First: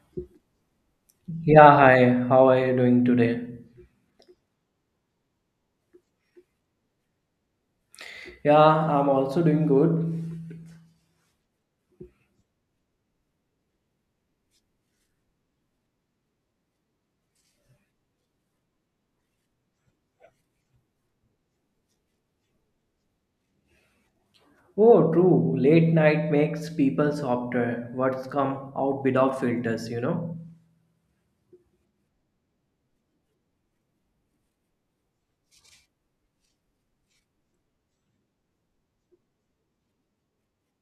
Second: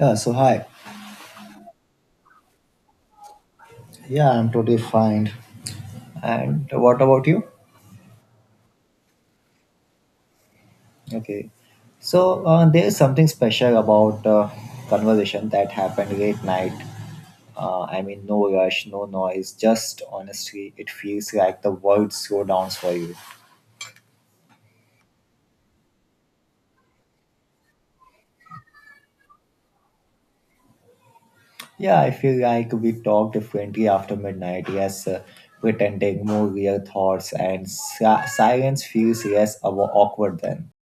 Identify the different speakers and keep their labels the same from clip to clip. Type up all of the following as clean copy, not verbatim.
Speaker 1: Yeah, so hi.
Speaker 2: Yeah, hi. How are you doing today?
Speaker 1: Yeah, I'm totally fine. And what about you?
Speaker 2: Yeah, I'm also doing good.
Speaker 1: Okay. So there's something special about conversation that happened late night. I mean, no rush, no noise, just honestly, it feels like the world slow down for you.
Speaker 2: Oh, true. Late night makes people softer. What's come out without filters, you know?
Speaker 1: Yeah, I feel like we talk differently after midnight. Yes, Pretending more real thoughts and silence feels less awkward then.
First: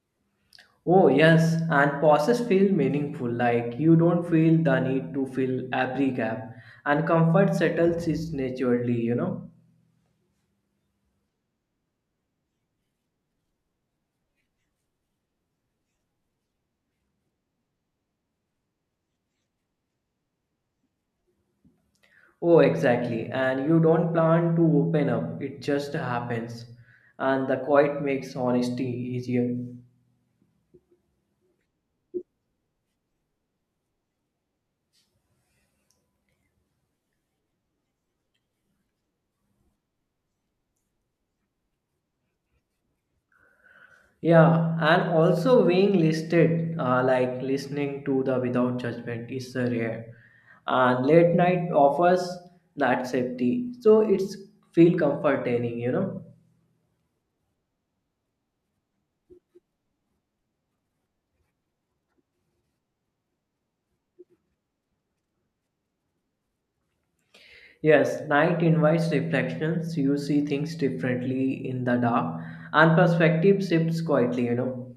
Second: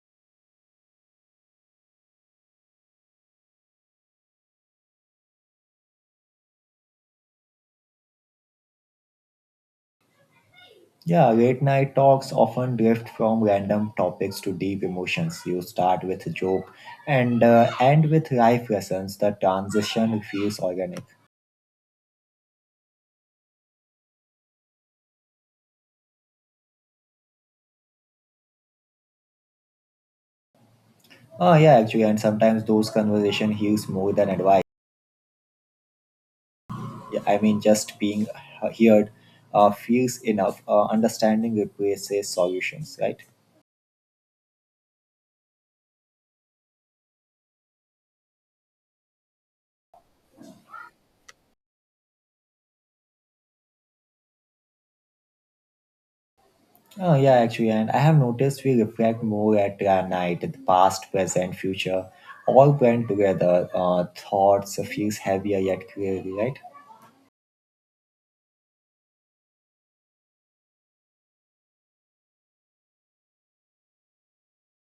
Speaker 2: Oh, yes. And pauses feel meaningful. Like you don't feel the need to fill every gap. And comfort settles it naturally, you know?
Speaker 1: Yeah, late night talks often drift from random topics to deep emotions. You start with a joke and end with life lessons. The transition feels organic.
Speaker 2: Oh, exactly. And you don't plan to open up. It just happens. And the quiet makes honesty easier.
Speaker 1: Oh yeah, actually, and sometimes those conversation heals more than advice. Yeah, I mean, just being heard feels enough. Understanding replaces solutions, right?
Speaker 2: Yeah, and also being listed, like listening to the without judgment is rare. And late night offers that safety. So it's feel comforting, you know.
Speaker 1: Oh yeah, actually, and I have noticed we reflect more at night, the past, present, future, all blend together. Thoughts feels heavier yet clearly, right?
Speaker 2: Yes, night invites reflections. You see things differently in the dark, and perspective shifts quietly, you know.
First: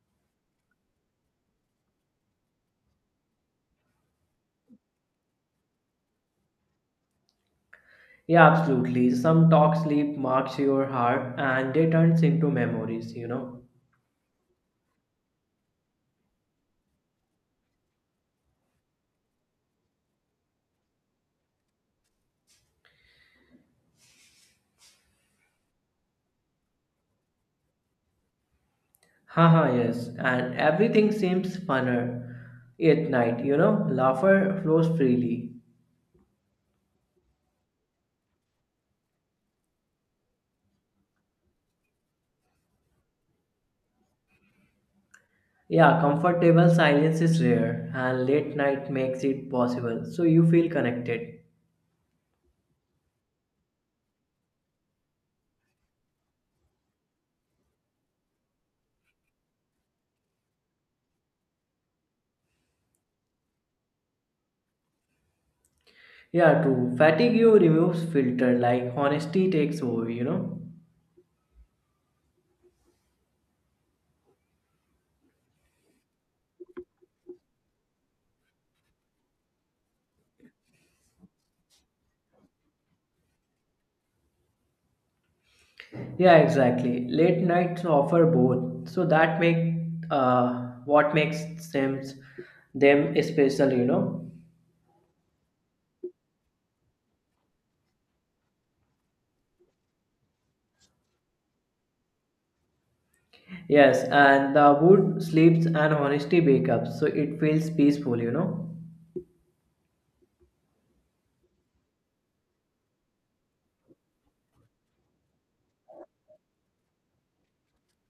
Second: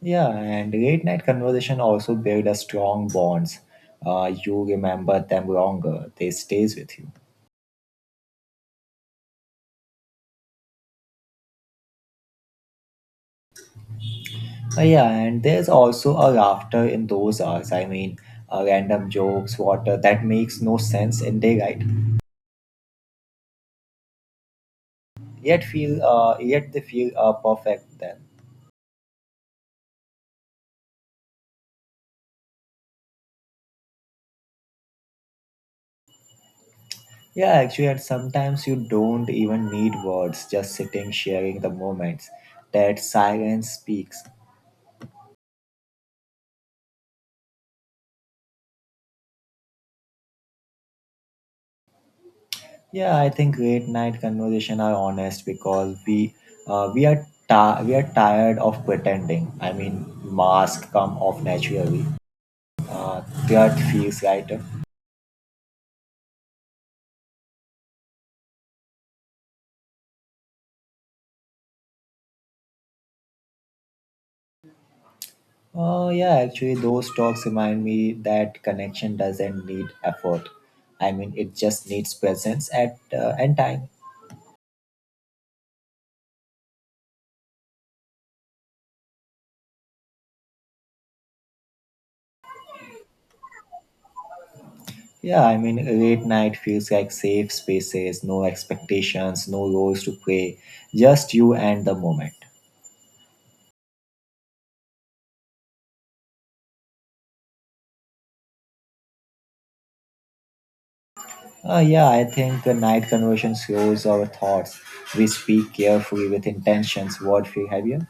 Speaker 1: Yeah, and late night conversation also build a strong bonds. You remember them longer; they stays with you.
Speaker 2: Yeah, absolutely. Some talk sleep marks your heart and they turns into memories, you know.
Speaker 1: Yeah, and there's also a laughter in those hours. I mean, random jokes, water that makes no sense in daylight, yet they feel perfect then.
Speaker 2: Haha, yes, and everything seems funner at night, you know, laughter flows freely.
Speaker 1: Yeah, actually, and sometimes you don't even need words, just sitting, sharing the moments that silence speaks.
Speaker 2: Yeah, comfortable silence is rare, and late night makes it possible, so you feel connected.
Speaker 1: Yeah, I think late night conversation are honest because uh, we are we are tired of pretending. I mean, mask come off naturally. Uh, that feels lighter.
Speaker 2: Yeah, true. Fatigue you removes filter, like honesty takes over, you know.
Speaker 1: Oh yeah, actually, those talks remind me that connection doesn't need effort. I mean, it just needs presence at and time.
Speaker 2: Yeah, exactly. Late nights offer both, so that make what makes them special, you know.
Speaker 1: Yeah, I mean, late night feels like safe spaces, no expectations, no roles to play, just you and the moment.
Speaker 2: Yes, and the wood sleeps and honesty wake up, so it feels peaceful, you know.
Speaker 1: Yeah, I think a night conversion shows our thoughts. We speak carefully with intentions, word free behavior.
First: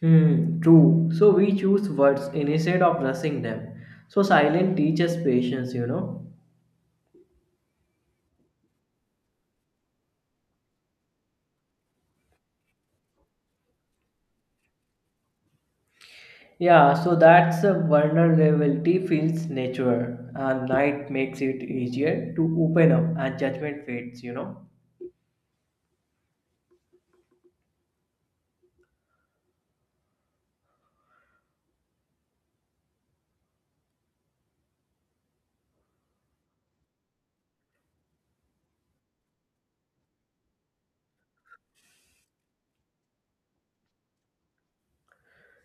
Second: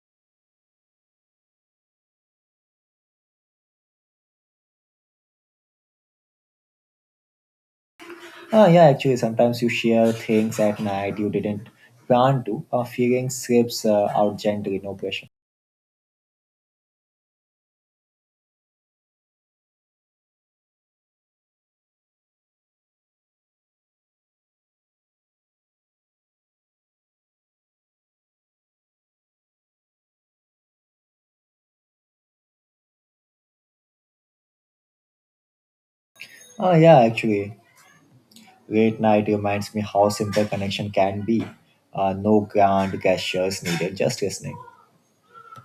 Speaker 2: Hmm, true. So we choose words instead of rushing them. So silence teaches patience, you know.
Speaker 1: Yeah, actually, sometimes you share things at night you didn't plan to. Feeling slips out gently, no pressure.
Speaker 2: Yeah, so that's a vulnerability feels natural, and night makes it easier to open up, and judgment fades, you know.
Speaker 1: Yeah, actually, late night reminds me how simple connection can be. No grand gestures needed, just listening.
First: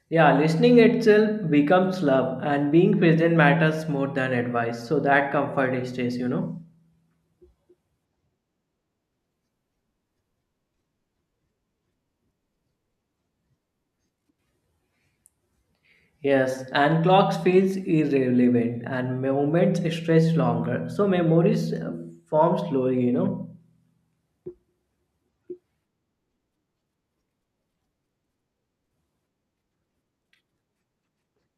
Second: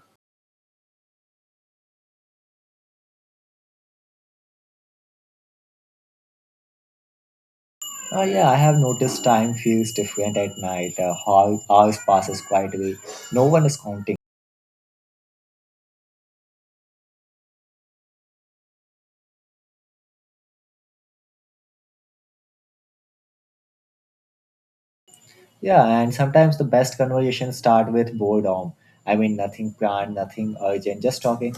Speaker 2: Yeah, listening itself becomes love, and being present matters more than advice. So that comfort stays, you know.
Speaker 1: Yeah, I have noticed time feels different at night. Hours passes quietly. No one is counting.
Speaker 2: Yes, and clocks feels irrelevant and moments stretch longer. So memories form slowly, you know.
Speaker 1: Yeah, and sometimes the best conversations start with boredom. I mean, nothing planned, nothing urgent, just talking.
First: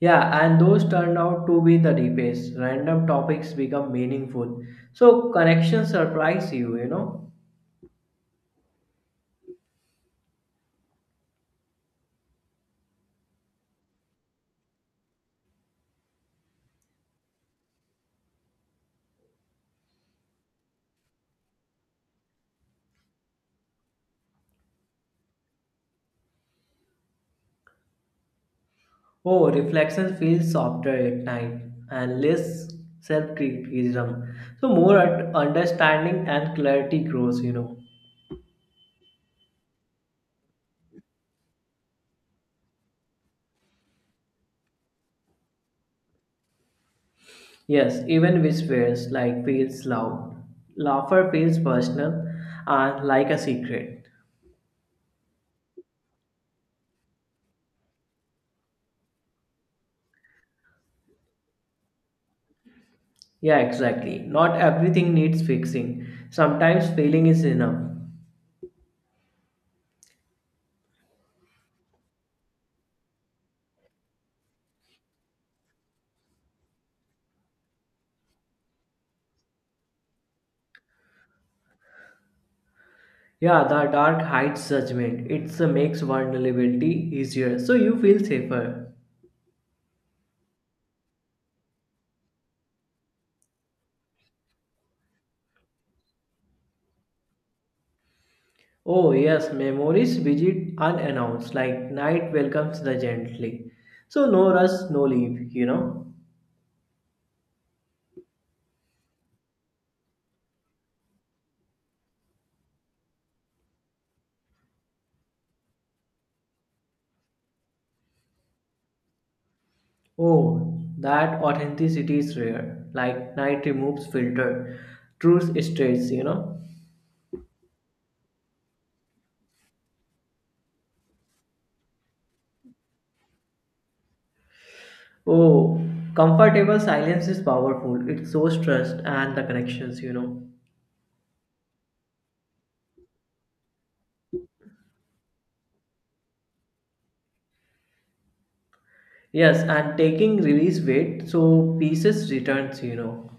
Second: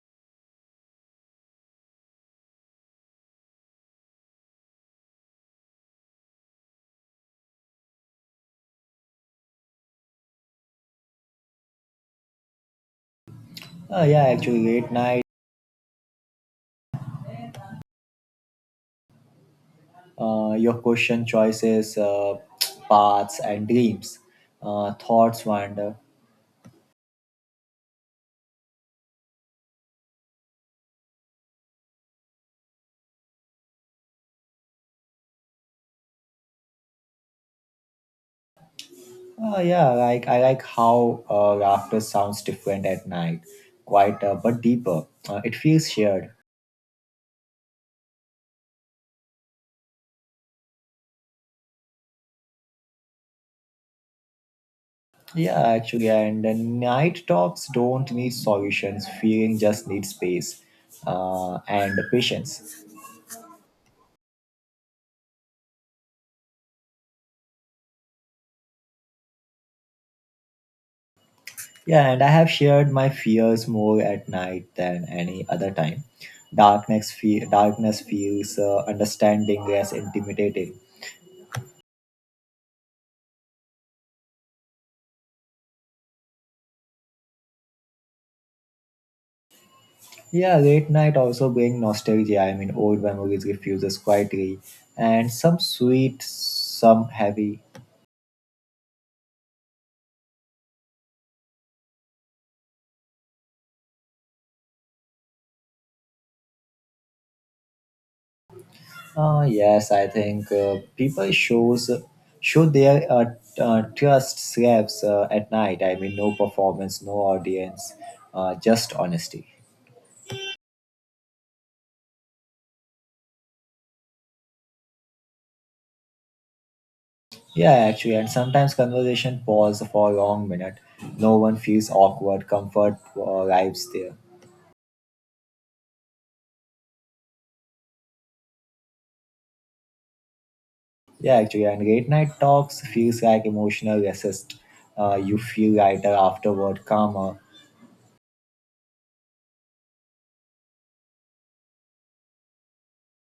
Speaker 2: Yeah, and those turn out to be the deepest. Random topics become meaningful. So connections surprise you, you know.
Speaker 1: Yeah, actually, late night, your question choices, paths, and dreams, thoughts wander.
Speaker 2: Oh, reflection feels softer at night and less self-criticism. So understanding and clarity grows, you know.
Speaker 1: Yeah, like I like how laughter sounds different at night, quieter but deeper. It feels shared.
Speaker 2: Yes, even whispers like feels loud. Laughter feels personal and like a secret.
Speaker 1: Yeah, actually, and the night talks don't need solutions. Feeling just needs space and patience.
Speaker 2: Yeah, exactly. Not everything needs fixing. Sometimes feeling is enough.
Speaker 1: Yeah, and I have shared my fears more at night than any other time. Darkness feels understanding less intimidating.
Speaker 2: Yeah, the dark hides judgment. It makes vulnerability easier, so you feel safer.
Speaker 1: Yeah, late night also bring nostalgia. I mean, old memories refuses quietly, and some sweet, some heavy.
Speaker 2: Oh yes, memories visit unannounced, like night welcomes the gently. So no rush, no leave, you know.
Speaker 1: Ah, yes, I think people show their trust slaps at night. I mean, no performance, no audience, just honesty.
Speaker 2: Oh, that authenticity is rare. Like night removes filter. Truth states, you know.
Speaker 1: Yeah, actually, and sometimes conversation pause for a long minute. No one feels awkward. Comfort arrives there.
Speaker 2: Oh, comfortable silence is powerful. It shows trust and the connections, you know.
Speaker 1: Yeah, actually, and late night talks feels like emotional resist. You feel lighter afterward, calmer.
Speaker 2: Yes, and taking release weight so pieces returns, you know.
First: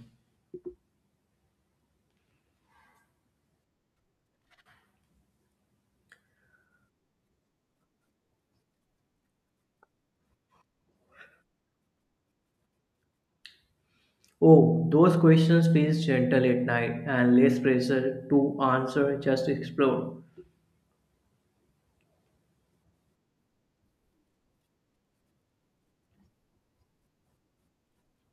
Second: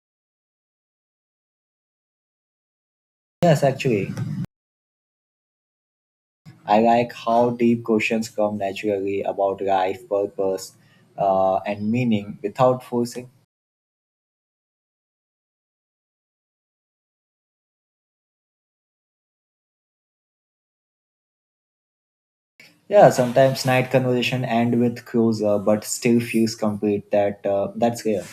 Speaker 1: Yes, actually, I like how deep questions come naturally about life, purpose, and meaning without forcing.
Speaker 2: Oh, those questions feels gentle at night and less pressure to answer, just explore.
Speaker 1: Yeah, sometimes night conversation end with closer, but still feels complete. That's rare.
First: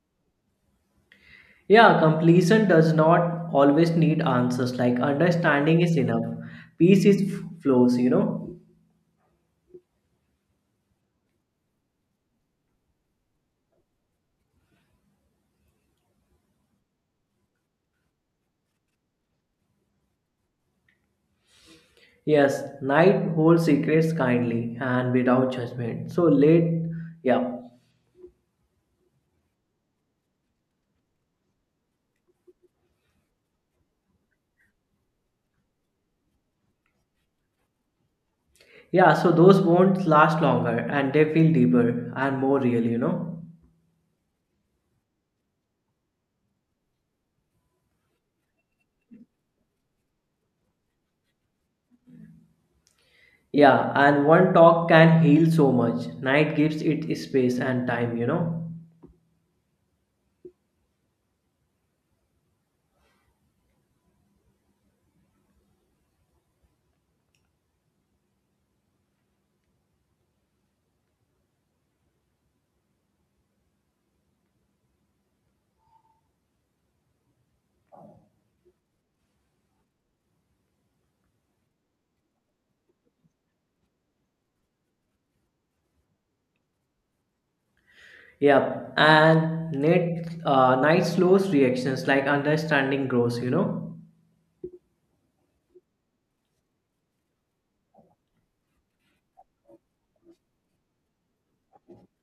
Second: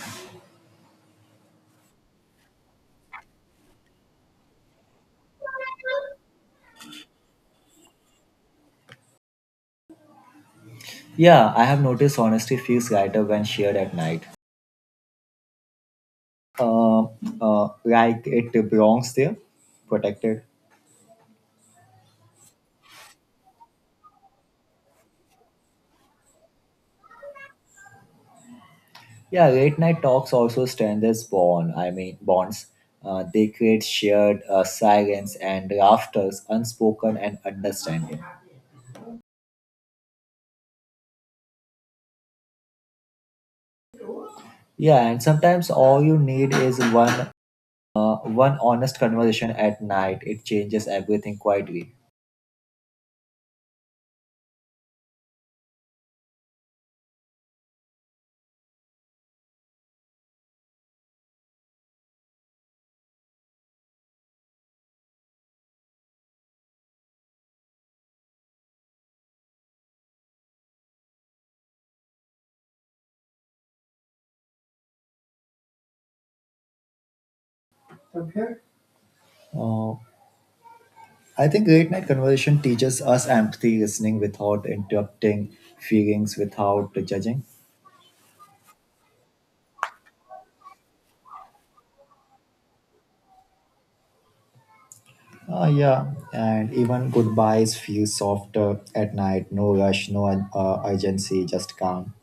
Speaker 2: Yeah, completion does not always need answers. Like understanding is enough. Peace is flows, you know.
Speaker 1: Yeah, I have noticed honesty feels lighter when shared at night. Uh, like it belongs there, protected.
Speaker 2: Yes, night holds secrets kindly and without judgment. So late, yeah.
Speaker 1: Yeah, late night talks also strengthens bond. I mean bonds. They create shared silence and laughters, unspoken and understanding.
Speaker 2: Yeah, so those bonds last longer and they feel deeper and more real, you know?
Speaker 1: Yeah, and sometimes all you need is one honest conversation at night. It changes everything quietly.
Speaker 2: Yeah, and one talk can heal so much. Night gives it space and time, you know?
Speaker 1: Uh, I think late night conversation teaches us empathy, listening without interrupting, feelings without judging.
Speaker 2: Yeah, and night, night slows reactions like understanding grows, you know?
Speaker 1: Ah, yeah, and even goodbyes feel softer at night. No rush, no urgency, just calm.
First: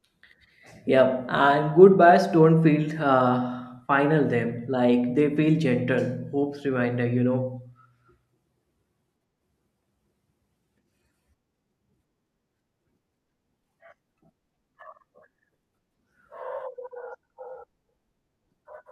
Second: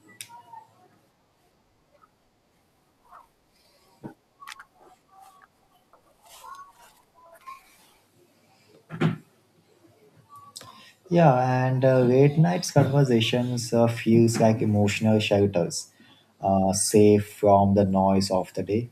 Speaker 2: Yeah, and goodbyes don't feel final them, like they feel gentle. Hope's reminder, you know?
Speaker 1: Yeah, and late nights conversations feels like emotional shelters, safe from the noise of the day.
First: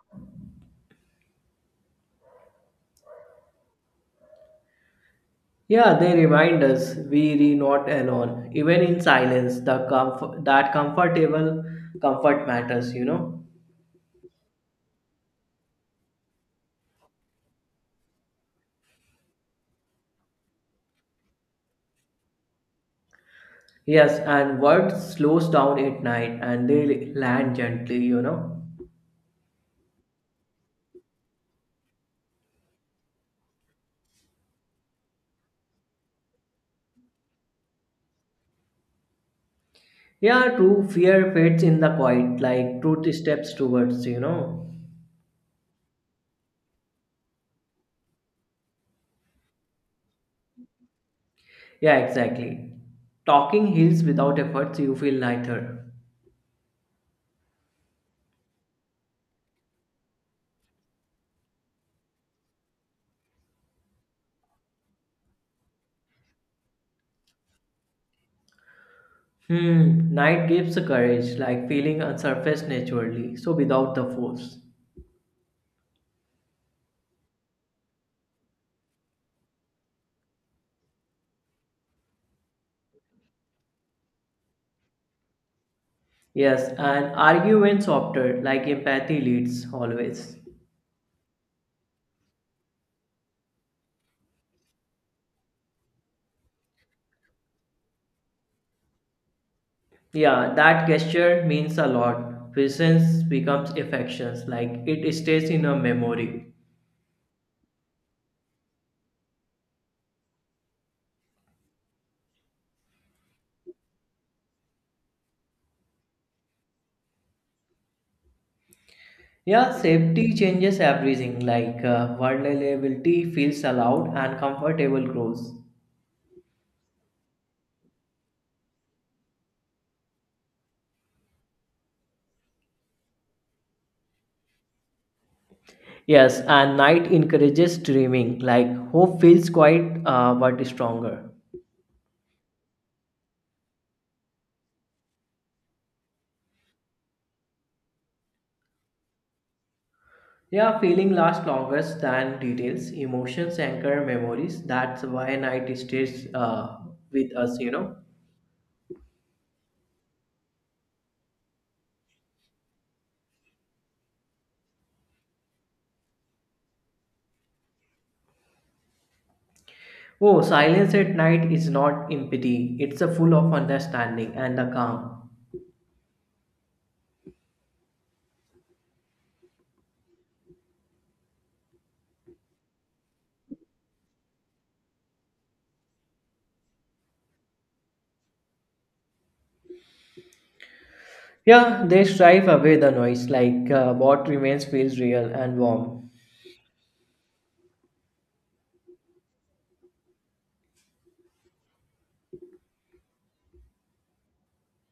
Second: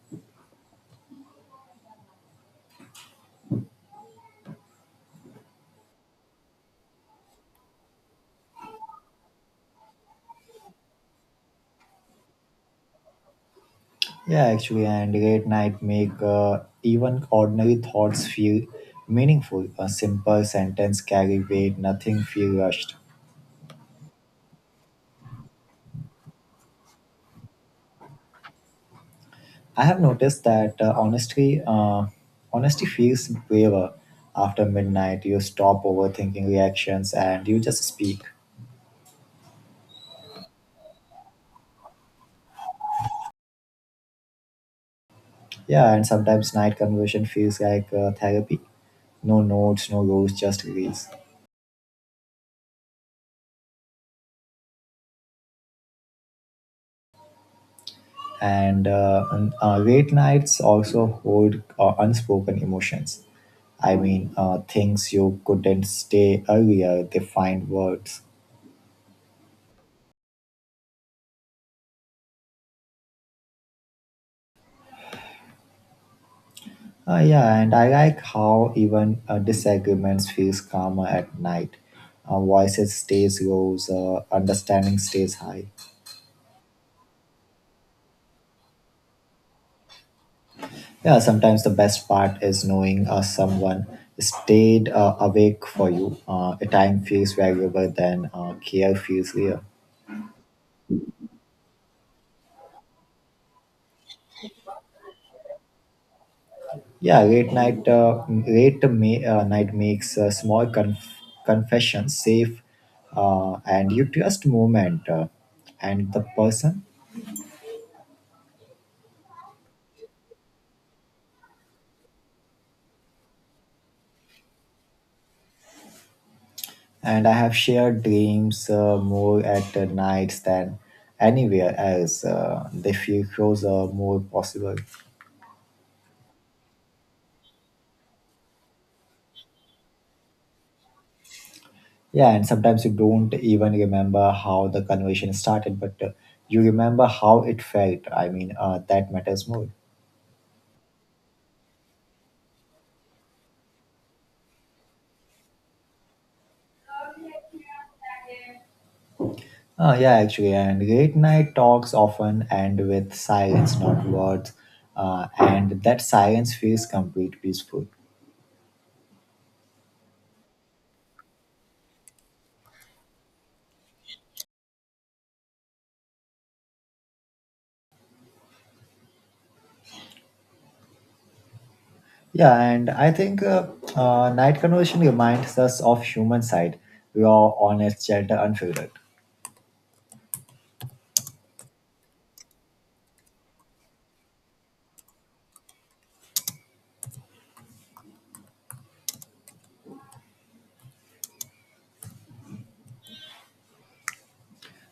Speaker 2: Yeah, they remind us we re not alone. Even in silence, the comfortable comfort matters, you know.
Speaker 1: Yeah, actually, and late night make even ordinary thoughts feel meaningful. A simple sentence carry weight. Nothing feel rushed.
Speaker 2: Yes, and word slows down at night and they land gently, you know.
Speaker 1: I have noticed that honestly, honesty feels braver after midnight. You stop overthinking reactions and you just speak.
Speaker 2: Yeah, true fear fades in the quiet, like truth steps towards, you know.
Speaker 1: Yeah, and sometimes night conversation feels like therapy. No notes, no rules, just release.
Speaker 2: Yeah, exactly. Talking heals without efforts, you feel lighter.
Speaker 1: And late nights also hold unspoken emotions. I mean, things you couldn't stay earlier, they find words.
Speaker 2: Hmm, night gives courage, like feeling a surface naturally, so without the force.
Speaker 1: Yeah, and I like how even disagreements feels calmer at night. Voices stays low, understanding stays high.
Speaker 2: Yes, and argue when softer, like empathy leads always.
Speaker 1: Yeah, sometimes the best part is knowing someone stayed awake for you. A time feels valuable than care feels real.
Speaker 2: Yeah, that gesture means a lot. Presence becomes affections, like it stays in a memory.
Speaker 1: Yeah, late night makes small confessions safe, and you trust moment and the person.
Speaker 2: Yeah, safety changes everything, like vulnerability feels allowed and comfortable grows.
Speaker 1: And I have shared dreams more at nights than anywhere else. They feel closer, more possible.
Speaker 2: Yes, and night encourages dreaming, like hope feels quite but stronger.
Speaker 1: Yeah, and sometimes you don't even remember how the conversation started, but you remember how it felt. I mean, that matters more.
Speaker 2: Yeah, feeling lasts longest than details. Emotions anchor memories. That's why night stays with us, you know.
Speaker 1: Oh, yeah, actually, and late night talks often end with silence, not words, and that silence feels complete peaceful.
Speaker 2: Oh, silence at night is not empty. It's a full of understanding and a calm.
Speaker 1: Yeah, and I think night conversation reminds us of human side, raw, honest, gentle, unfiltered.
Speaker 2: Yeah, they strive away the noise. Like what remains feels real and warm.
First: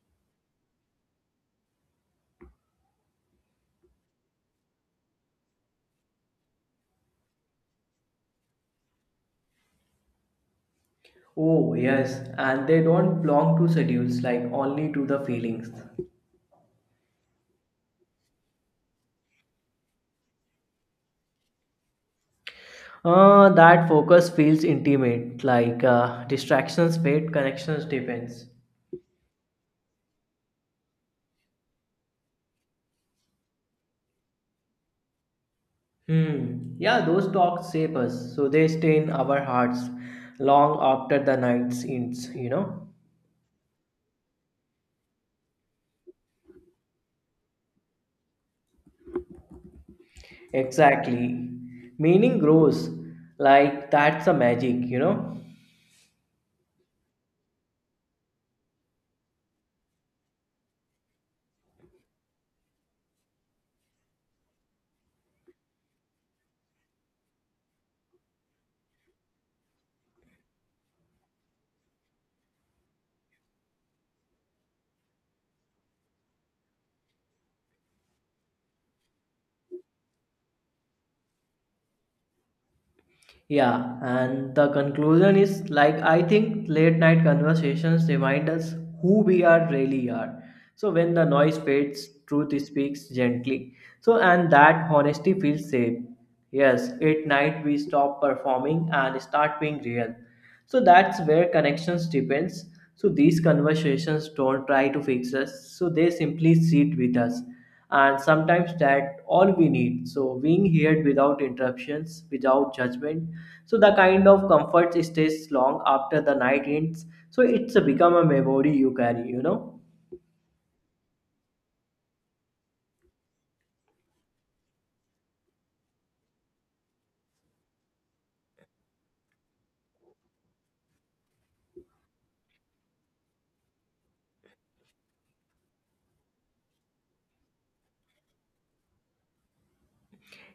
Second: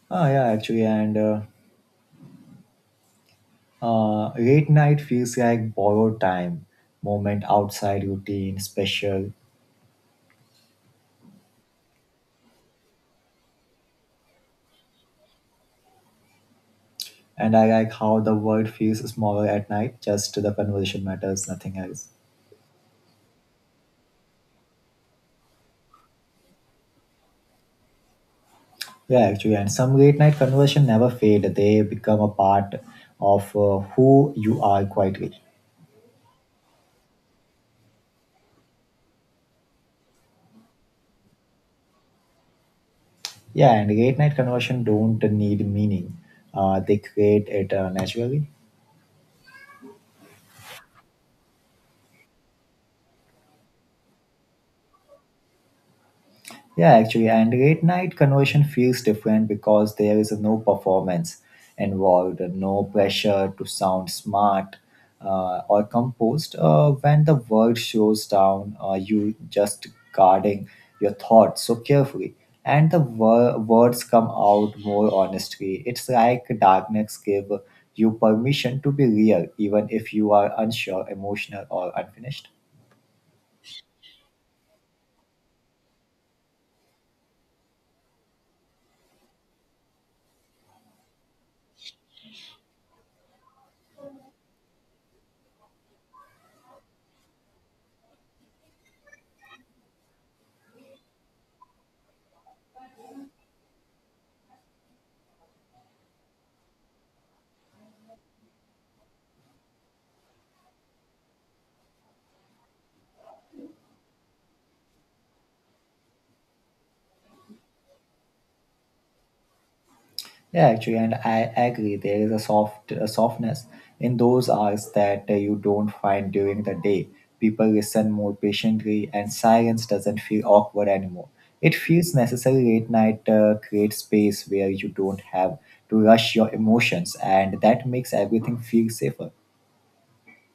Speaker 1: Oh, yeah, actually, and late night feels like borrowed time, moment outside routine, special,
Speaker 2: Oh yes, and they don't belong to schedules. Like only to the feelings.
Speaker 1: and I like how the world feels smaller at night, just the conversation matters, nothing else.
Speaker 2: That focus feels intimate. Like distractions fade, connections depends.
Speaker 1: Yeah, actually, and some late night conversation never fade. They become a part of who you are quietly.
Speaker 2: Hmm. Yeah, those talks shape us, so they stay in our hearts long after the night ends, you know?
Speaker 1: Yeah, and late night conversation don't need meaning. They create it naturally.
Speaker 2: Exactly. Meaning grows like that's a magic, you know?
Speaker 1: Yeah, actually, and late night conversion feels different because there is no performance involved, no pressure to sound smart or composed. When the world slows down, you just guarding your thoughts so carefully, and the words come out more honestly. It's like darkness give you permission to be real, even if you are unsure, emotional, or unfinished.
Speaker 2: Yeah, and the conclusion is like I think late night conversations remind us who we are really are. So when the noise fades, truth speaks gently. So and that honesty feels safe. Yes, at night we stop performing and start being real. So that's where connections depends. So these conversations don't try to fix us. So they simply sit with us. And sometimes that all we need. So being heard without interruptions, without judgment, so the kind of comfort stays long after the night ends, so it's become a memory you carry, you know.
Speaker 1: Yeah, actually, and I agree. There is a softness in those hours that you don't find during the day. People listen more patiently, and silence doesn't feel awkward anymore. It feels necessary at night create space where you don't have to rush your emotions, and that makes everything feel safer.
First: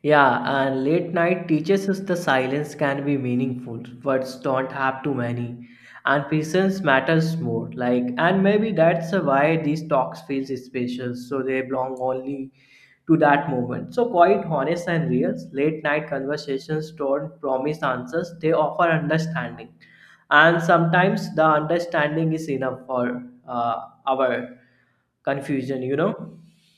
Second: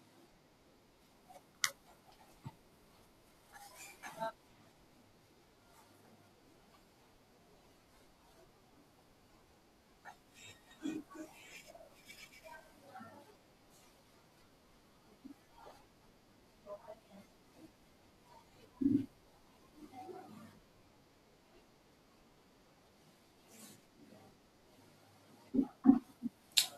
Speaker 2: Yeah, and late night teaches us the silence can be meaningful. Words don't have too many, and presence matters more. Like, and maybe that's why these talks feel special, so they belong only to that moment. So quite honest and real, late night conversations don't promise answers; they offer understanding, and sometimes the understanding is enough for our confusion. You know.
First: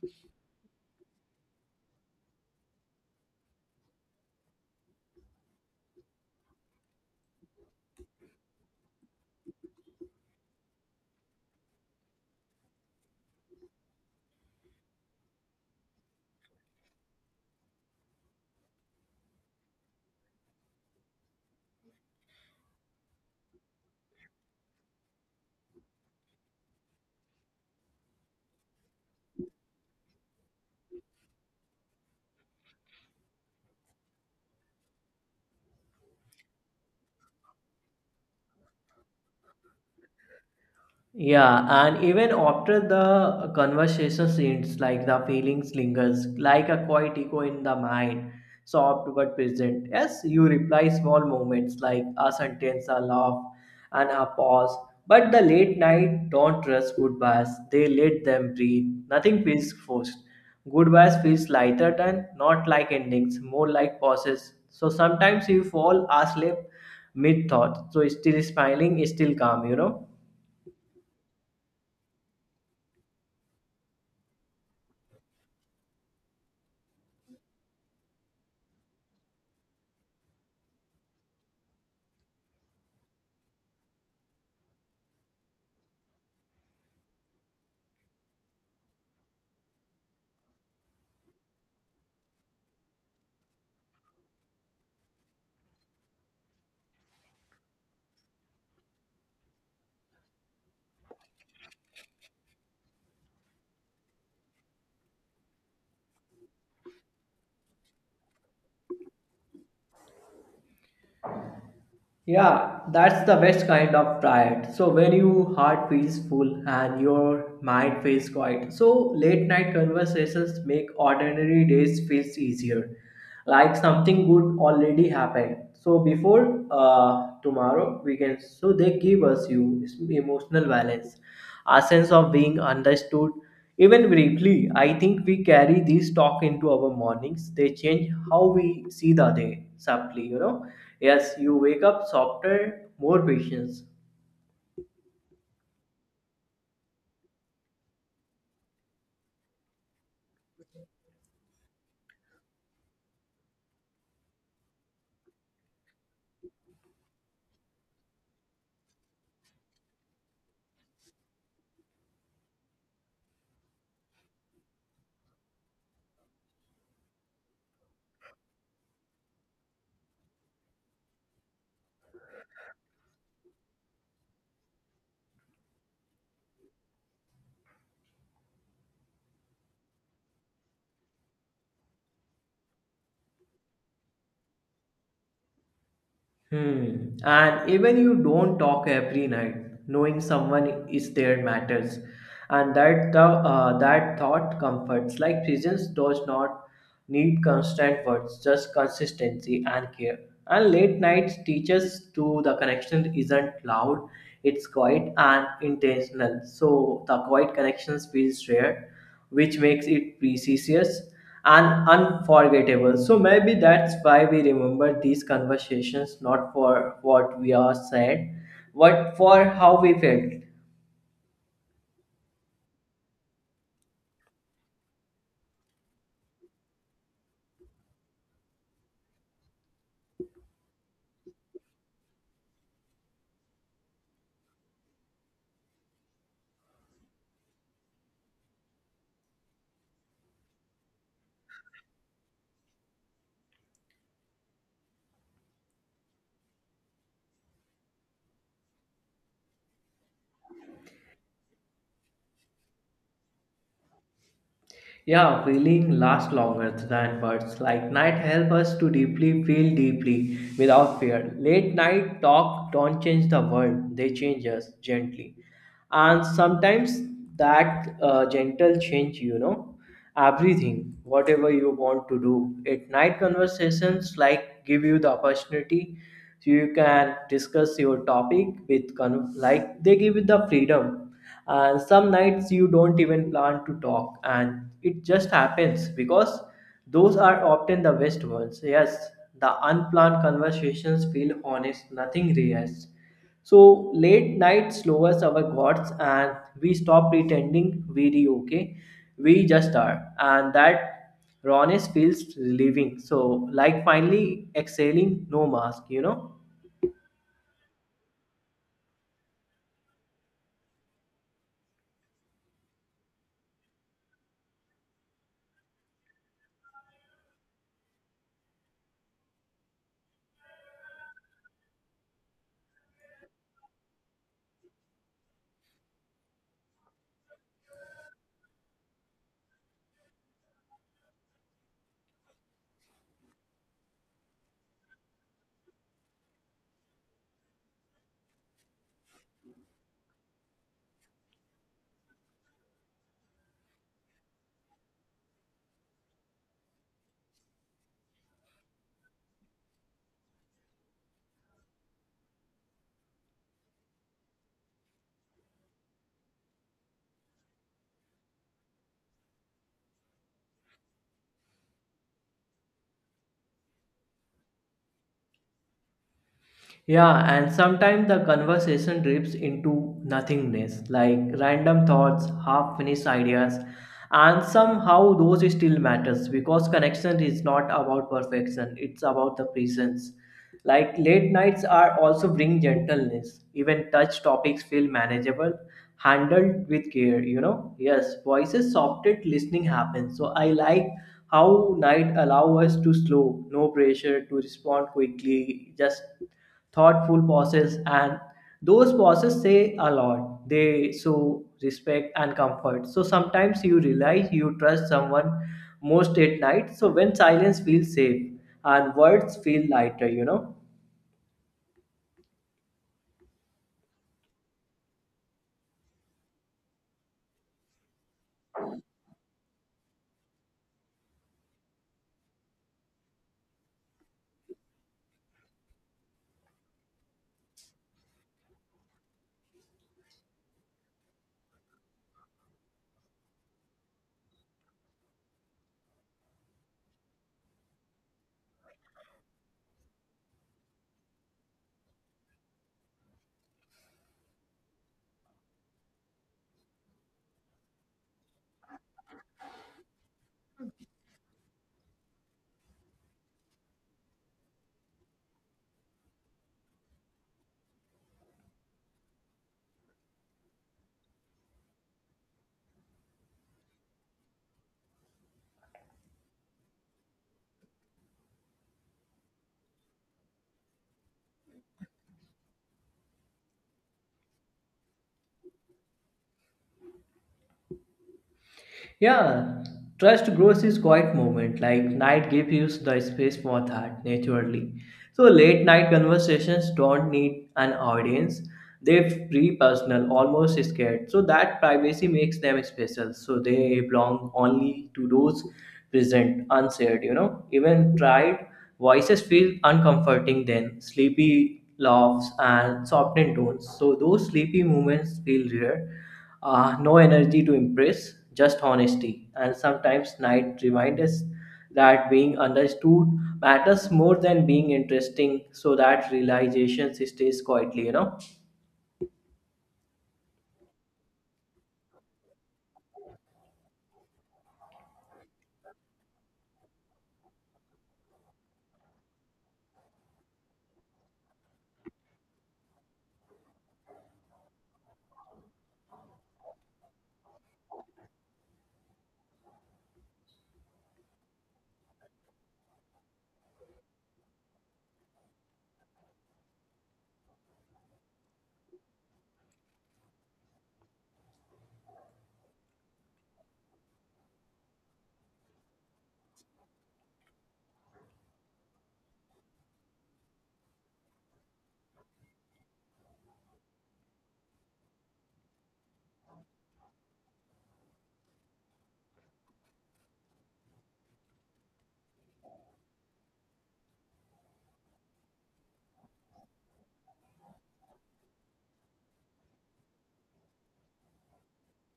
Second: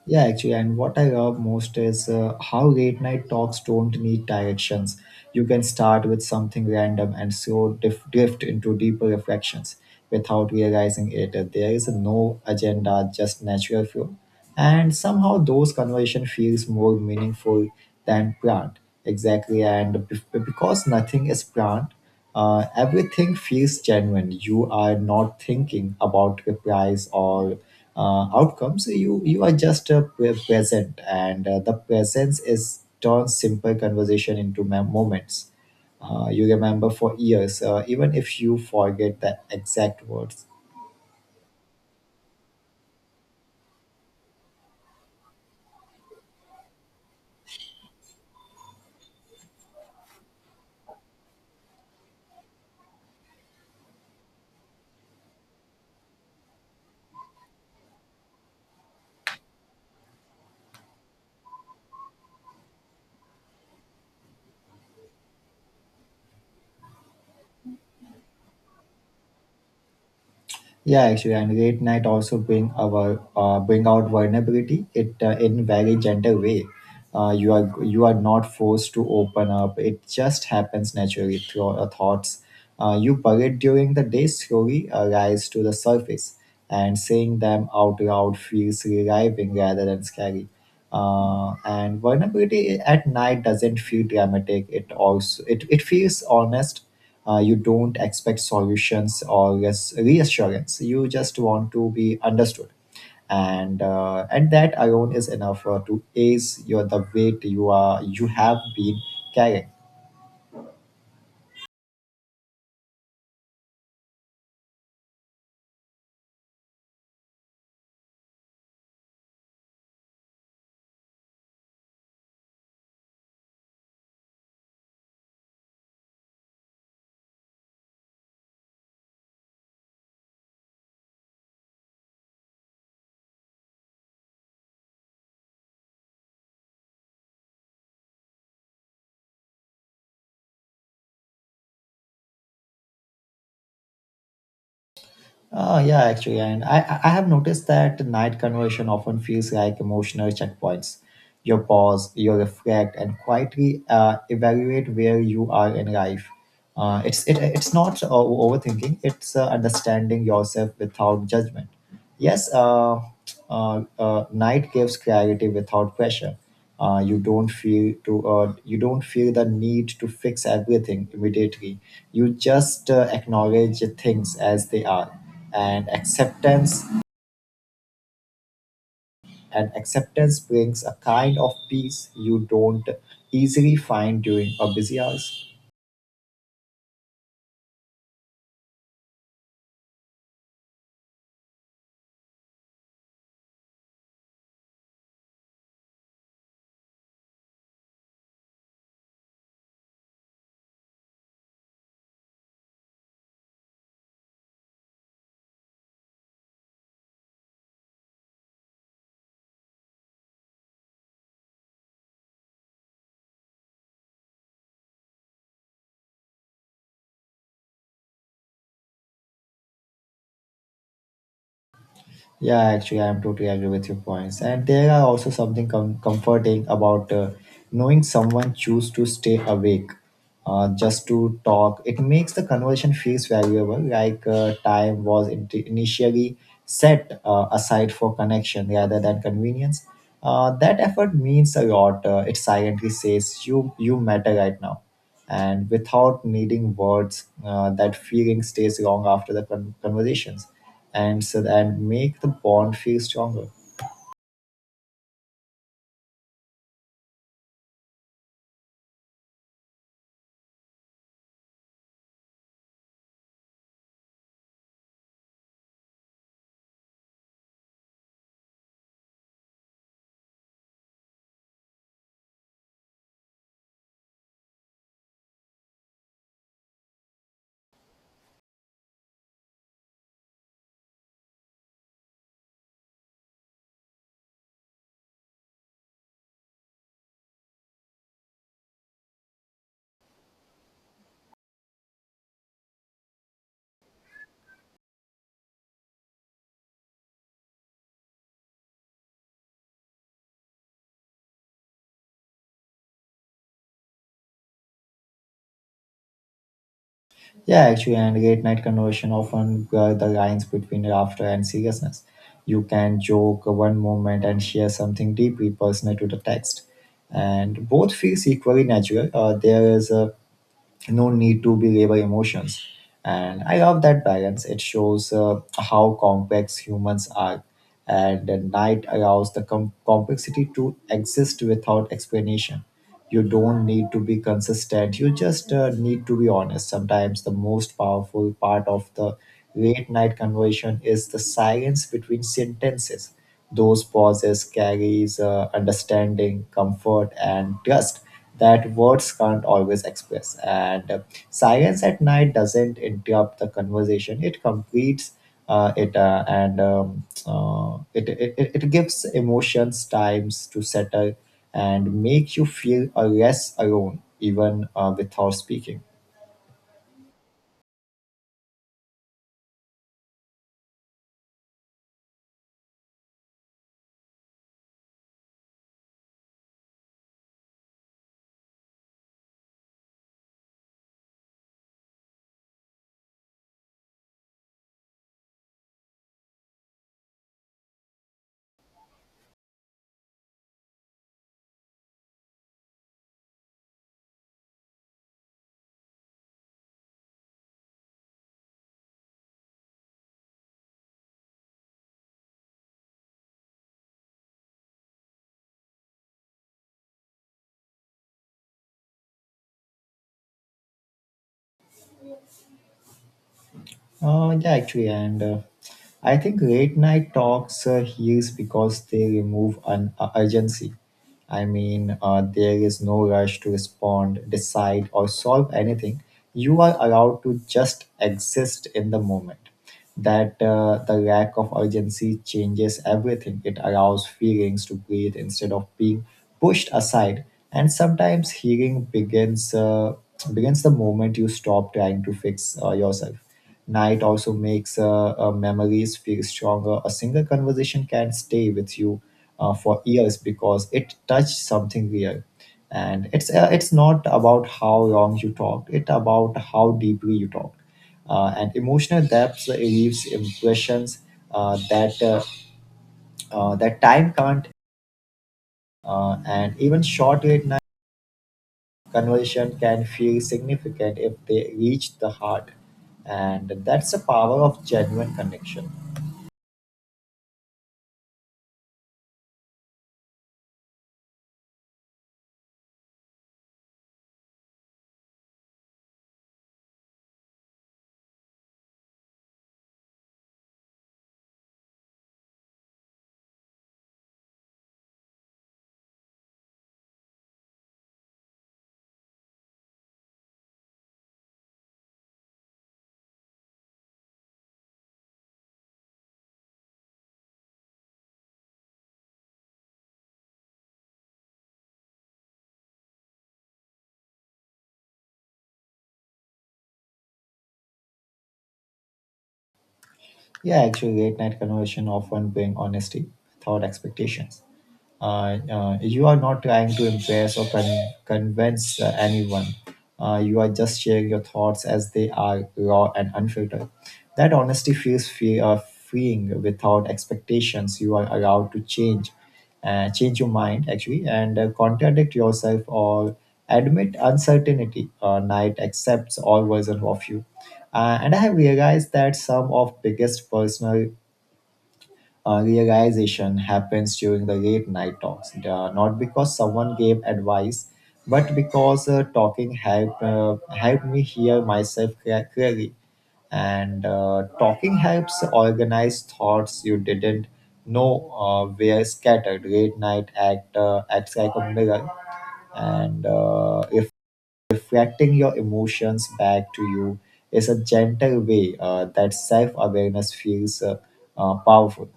Speaker 1: Yeah, actually, and what I love most is how late night talks don't need directions. You can start with something random and slow drift into deeper reflections without realizing it. There is no agenda, just natural flow and somehow those conversation feels more meaningful than planned exactly and because nothing is planned, everything feels genuine. You are not thinking about replies or outcomes. You are just present, and the presence is turns simple conversation into moments you remember for years, even if you forget the exact words.
Speaker 2: Yeah, and even after the conversation ends, like the feelings lingers, like a quiet echo in the mind, soft but present. Yes, you reply small moments like a sentence, a laugh, and a pause. But the late night don't trust goodbyes. They let them breathe. Nothing feels forced. Goodbyes feels lighter than not like endings, more like pauses. So sometimes you fall asleep mid thought. So still smiling, still calm, you know.
Speaker 1: Yeah, actually, and late night also bring out vulnerability. It In very gentle way. You are not forced to open up. It just happens naturally through our thoughts. You parade during the day slowly rise to the surface, and saying them out loud feels reviving rather than scary. And vulnerability at night doesn't feel dramatic. It feels honest. You don't expect solutions or reassurance. You just want to be understood, and that alone is enough to ease your the weight you have been carrying.
Speaker 2: Yeah, that's the best kind of tired. So when your heart feels full and your mind feels quiet. So late night conversations make ordinary days feels easier, like something good already happened so before tomorrow we can, so they give us you emotional balance, a sense of being understood even briefly. I think we carry these talk into our mornings. They change how we see the day subtly, you know. Yes, you wake up softer, more patience.
Speaker 1: Yeah, actually, and I have noticed that night conversation often feels like emotional checkpoints. You pause, you reflect, and quietly evaluate where you are in life. It's not overthinking; it's understanding yourself without judgment. Yes, night gives clarity without pressure. Uh, you don't feel the need to fix everything immediately. You just acknowledge things as they are, and acceptance brings a kind of peace you don't easily find during a busy hours.
Speaker 2: Hmm. And even you don't talk every night, knowing someone is there matters, and that the that thought comforts. Like presence does not need constant words, just consistency and care. And late nights teaches to the connection isn't loud, it's quiet and intentional. So the quiet connections feels rare, which makes it precious and unforgettable. So maybe that's why we remember these conversations not for what we are said, but for how we felt.
Speaker 1: Yeah, actually, I'm totally agree with your points. And there are also something comforting about knowing someone choose to stay awake just to talk. It makes the conversation feels valuable, like time was initially set aside for connection rather than convenience. That effort means a lot. It silently says you matter right now, and without needing words, that feeling stays long after the conversations, and so that make the bond feel stronger.
Speaker 2: Yeah, feeling lasts longer than words. Like night help us to deeply feel deeply without fear. Late night talk don't change the world; they change us gently. And sometimes that gentle change, you know, everything, whatever you want to do. At night conversations like give you the opportunity so you can discuss your topic with like they give you the freedom. And some nights you don't even plan to talk and it just happens because those are often the best ones. Yes, the unplanned conversations feel honest, nothing rehearsed. So late night lowers our guards and we stop pretending we re okay. We just are. And that rawness feels relieving. So like finally exhaling no mask, you know?
Speaker 1: Yeah, actually, and late night conversation often blur the lines between laughter and seriousness. You can joke one moment and share something deeply personal to the text, and both feels equally natural. There is a no need to be label emotions, and I love that balance. It shows how complex humans are, and the night allows the complexity to exist without explanation. You don't need to be consistent, you just need to be honest. Sometimes the most powerful part of the late night conversation is the silence between sentences. Those pauses carries understanding, comfort, and trust that words can't always express. And silence at night doesn't interrupt the conversation; it completes. Uh, it, and it, it it it gives emotions times to settle and make you feel less alone, even without speaking.
Speaker 2: Yeah, and sometimes the conversation drifts into nothingness, like random thoughts, half finished ideas, and somehow those still matters because connection is not about perfection, it's about the presence. Like late nights are also bring gentleness. Even touch topics feel manageable, handled with care, you know? Yes, voices softened, listening happens. So I like how night allow us to slow, no pressure to respond quickly, just thoughtful pauses. And those pauses say a lot. They show respect and comfort. So sometimes you realize you trust someone most at night, so when silence feels safe and words feel lighter, you know.
Speaker 1: Yeah, actually, and I think late night talks heals because they remove an urgency. I mean, there is no rush to respond, decide, or solve anything. You are allowed to just exist in the moment. That the lack of urgency changes everything. It allows feelings to breathe instead of being pushed aside. And sometimes healing begins the moment you stop trying to fix yourself. Night also makes memories feel stronger. A single conversation can stay with you for years because it touched something real. And it's not about how long you talked; it about how deeply you talked, and emotional depth leaves impressions uh, that uh, that time can't, and even short late night conversation can feel significant if they reach the heart, and that's the power of genuine connection.
Speaker 2: Yeah, trust grows is quiet moment. Like night gives you the space for that naturally. So late night conversations don't need an audience. They're free, personal, almost scared. So that privacy makes them special. So they belong only to those present, unsaid. You know, even tried voices feel uncomforting. Then sleepy laughs and softened tones. So those sleepy moments feel rare, no energy to impress, just honesty. And sometimes night reminds us that being understood matters more than being interesting, so that realization stays quietly, you know.
Speaker 1: Yeah, actually, late night conversation often bring honesty without expectations. You are not trying to impress or convince anyone. You are just sharing your thoughts as they are, raw and unfiltered. That honesty feels freeing without expectations. You are allowed to change your mind actually, and contradict yourself or admit uncertainty. Night accepts all versions of you. And I have realized that some of biggest personal realization happens during the late night talks, not because someone gave advice, but because talking helped helped me hear myself clearly, and talking helps organize thoughts you didn't know were scattered. Late night acts like a mirror, and if reflecting your emotions back to you is a gentle way. That self awareness feels powerful.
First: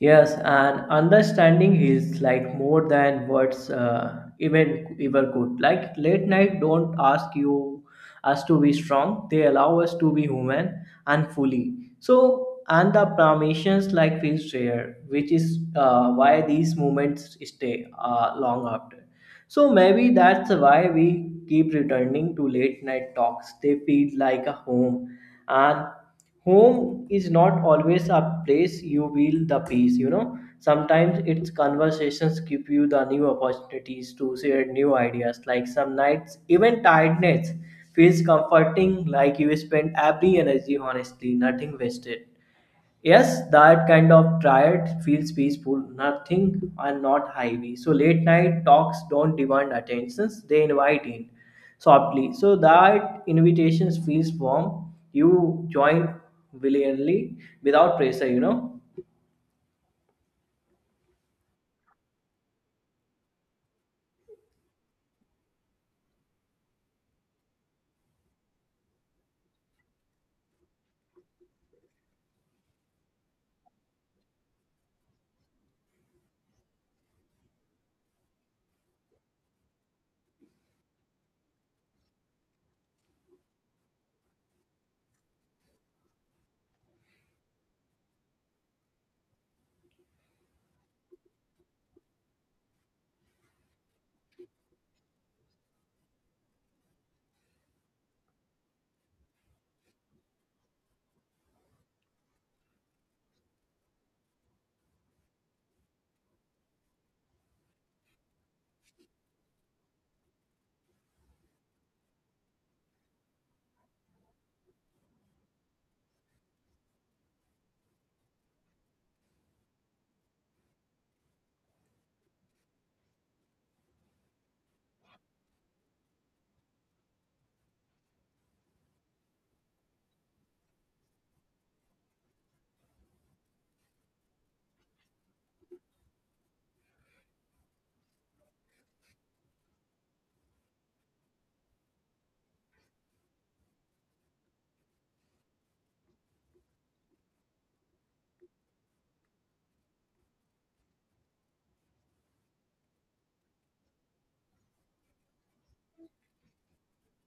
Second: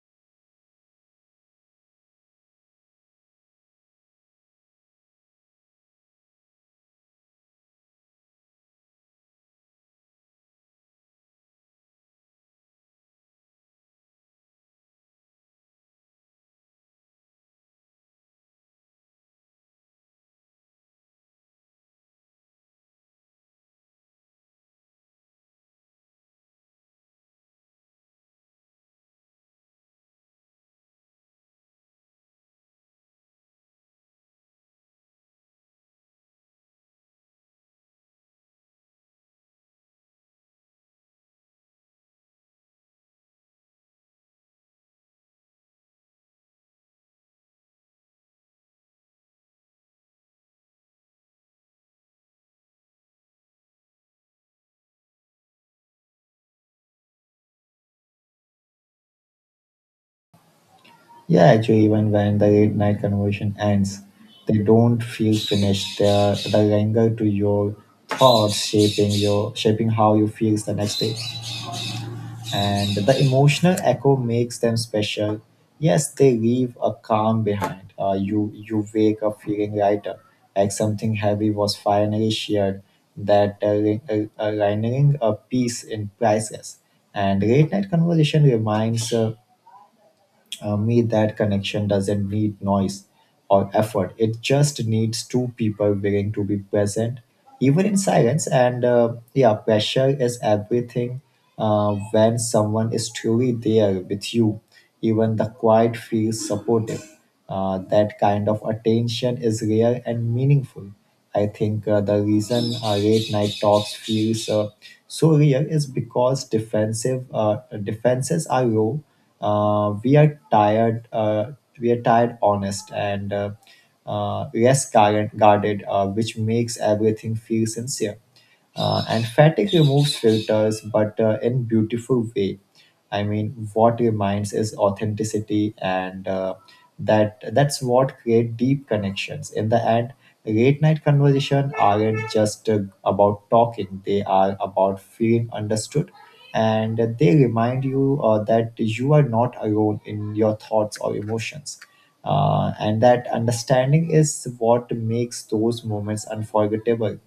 Speaker 2: Yes, and understanding is like more than words even ever could. Like late night don't ask you us to be strong. They allow us to be human and fully. So and the permissions like feels rare, which is why these moments stay long after. So maybe that's why we keep returning to late night talks. They feel like a home, and home is not always a place you feel the peace, you know. Sometimes it's conversations give you the new opportunities to share new ideas. Like some nights even tiredness feels comforting, like you spend every energy honestly, nothing wasted. Yes, that kind of triad feels peaceful, nothing and not heavy. So late night talks don't demand attentions, they invite in softly. So that invitations feels warm. You join willingly without pressure, you know.
Speaker 1: Yeah, actually, even when the late night conversation ends, they don't feel finished. They are the linger to your thoughts, shaping how you feel the next day, and the emotional echo makes them special. Yes, they leave a calm behind. You you wake up feeling lighter, like something heavy was finally shared. Rendering a piece in priceless. And late night conversation reminds. Me that connection doesn't need noise or effort, it just needs two people willing to be present, even in silence. And yeah, pressure is everything when someone is truly there with you, even the quiet feels supportive. That kind of attention is rare and meaningful. I think the reason late night talks feels so real is because defensive defenses are low. Uh, we are tired. We are tired, honest, and less guarded, which makes everything feel sincere. And fatigue removes filters, but in beautiful way. I mean, what remains is authenticity, and that's what create deep connections. In the end, late night conversation aren't just about talking; they are about feeling understood, and they remind you that you are not alone in your thoughts or emotions. And that understanding is what makes those moments unforgettable.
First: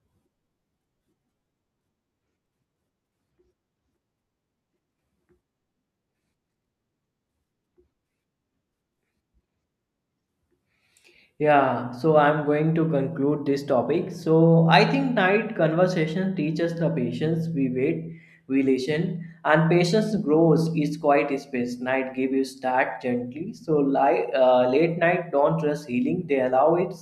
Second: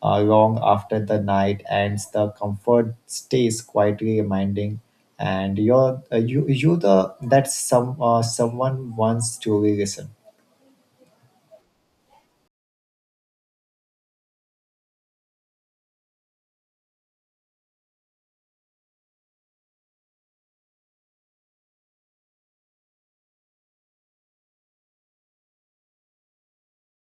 Speaker 1: Long after the night ends, the comfort stays quietly reminding, and you're you you the that some someone wants to listen.
Speaker 2: Yeah, so I'm going to conclude this topic. So I think night conversation teaches the patience. We wait, we listen, and patience grows is quiet space. Night gives you start gently. So late night don't rush healing. They allow it,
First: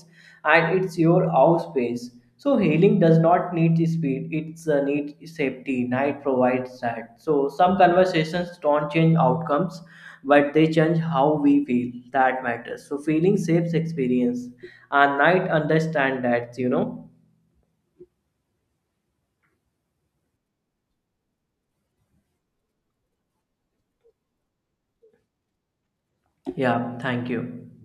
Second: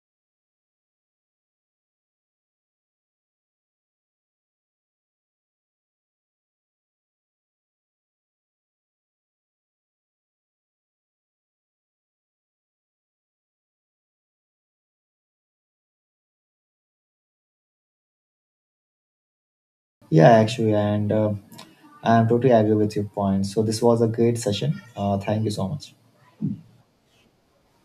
Speaker 2: and it's your house space. So healing does not need speed. It's need safety. Night provides that. So some conversations don't change outcomes but they change how we feel, that matters. So feeling shapes experience, and I understand that, you know.
Speaker 1: Yeah, actually, and I'm totally agree with your point. So this was a great session. Thank you so much.
Speaker 2: Yeah, thank you.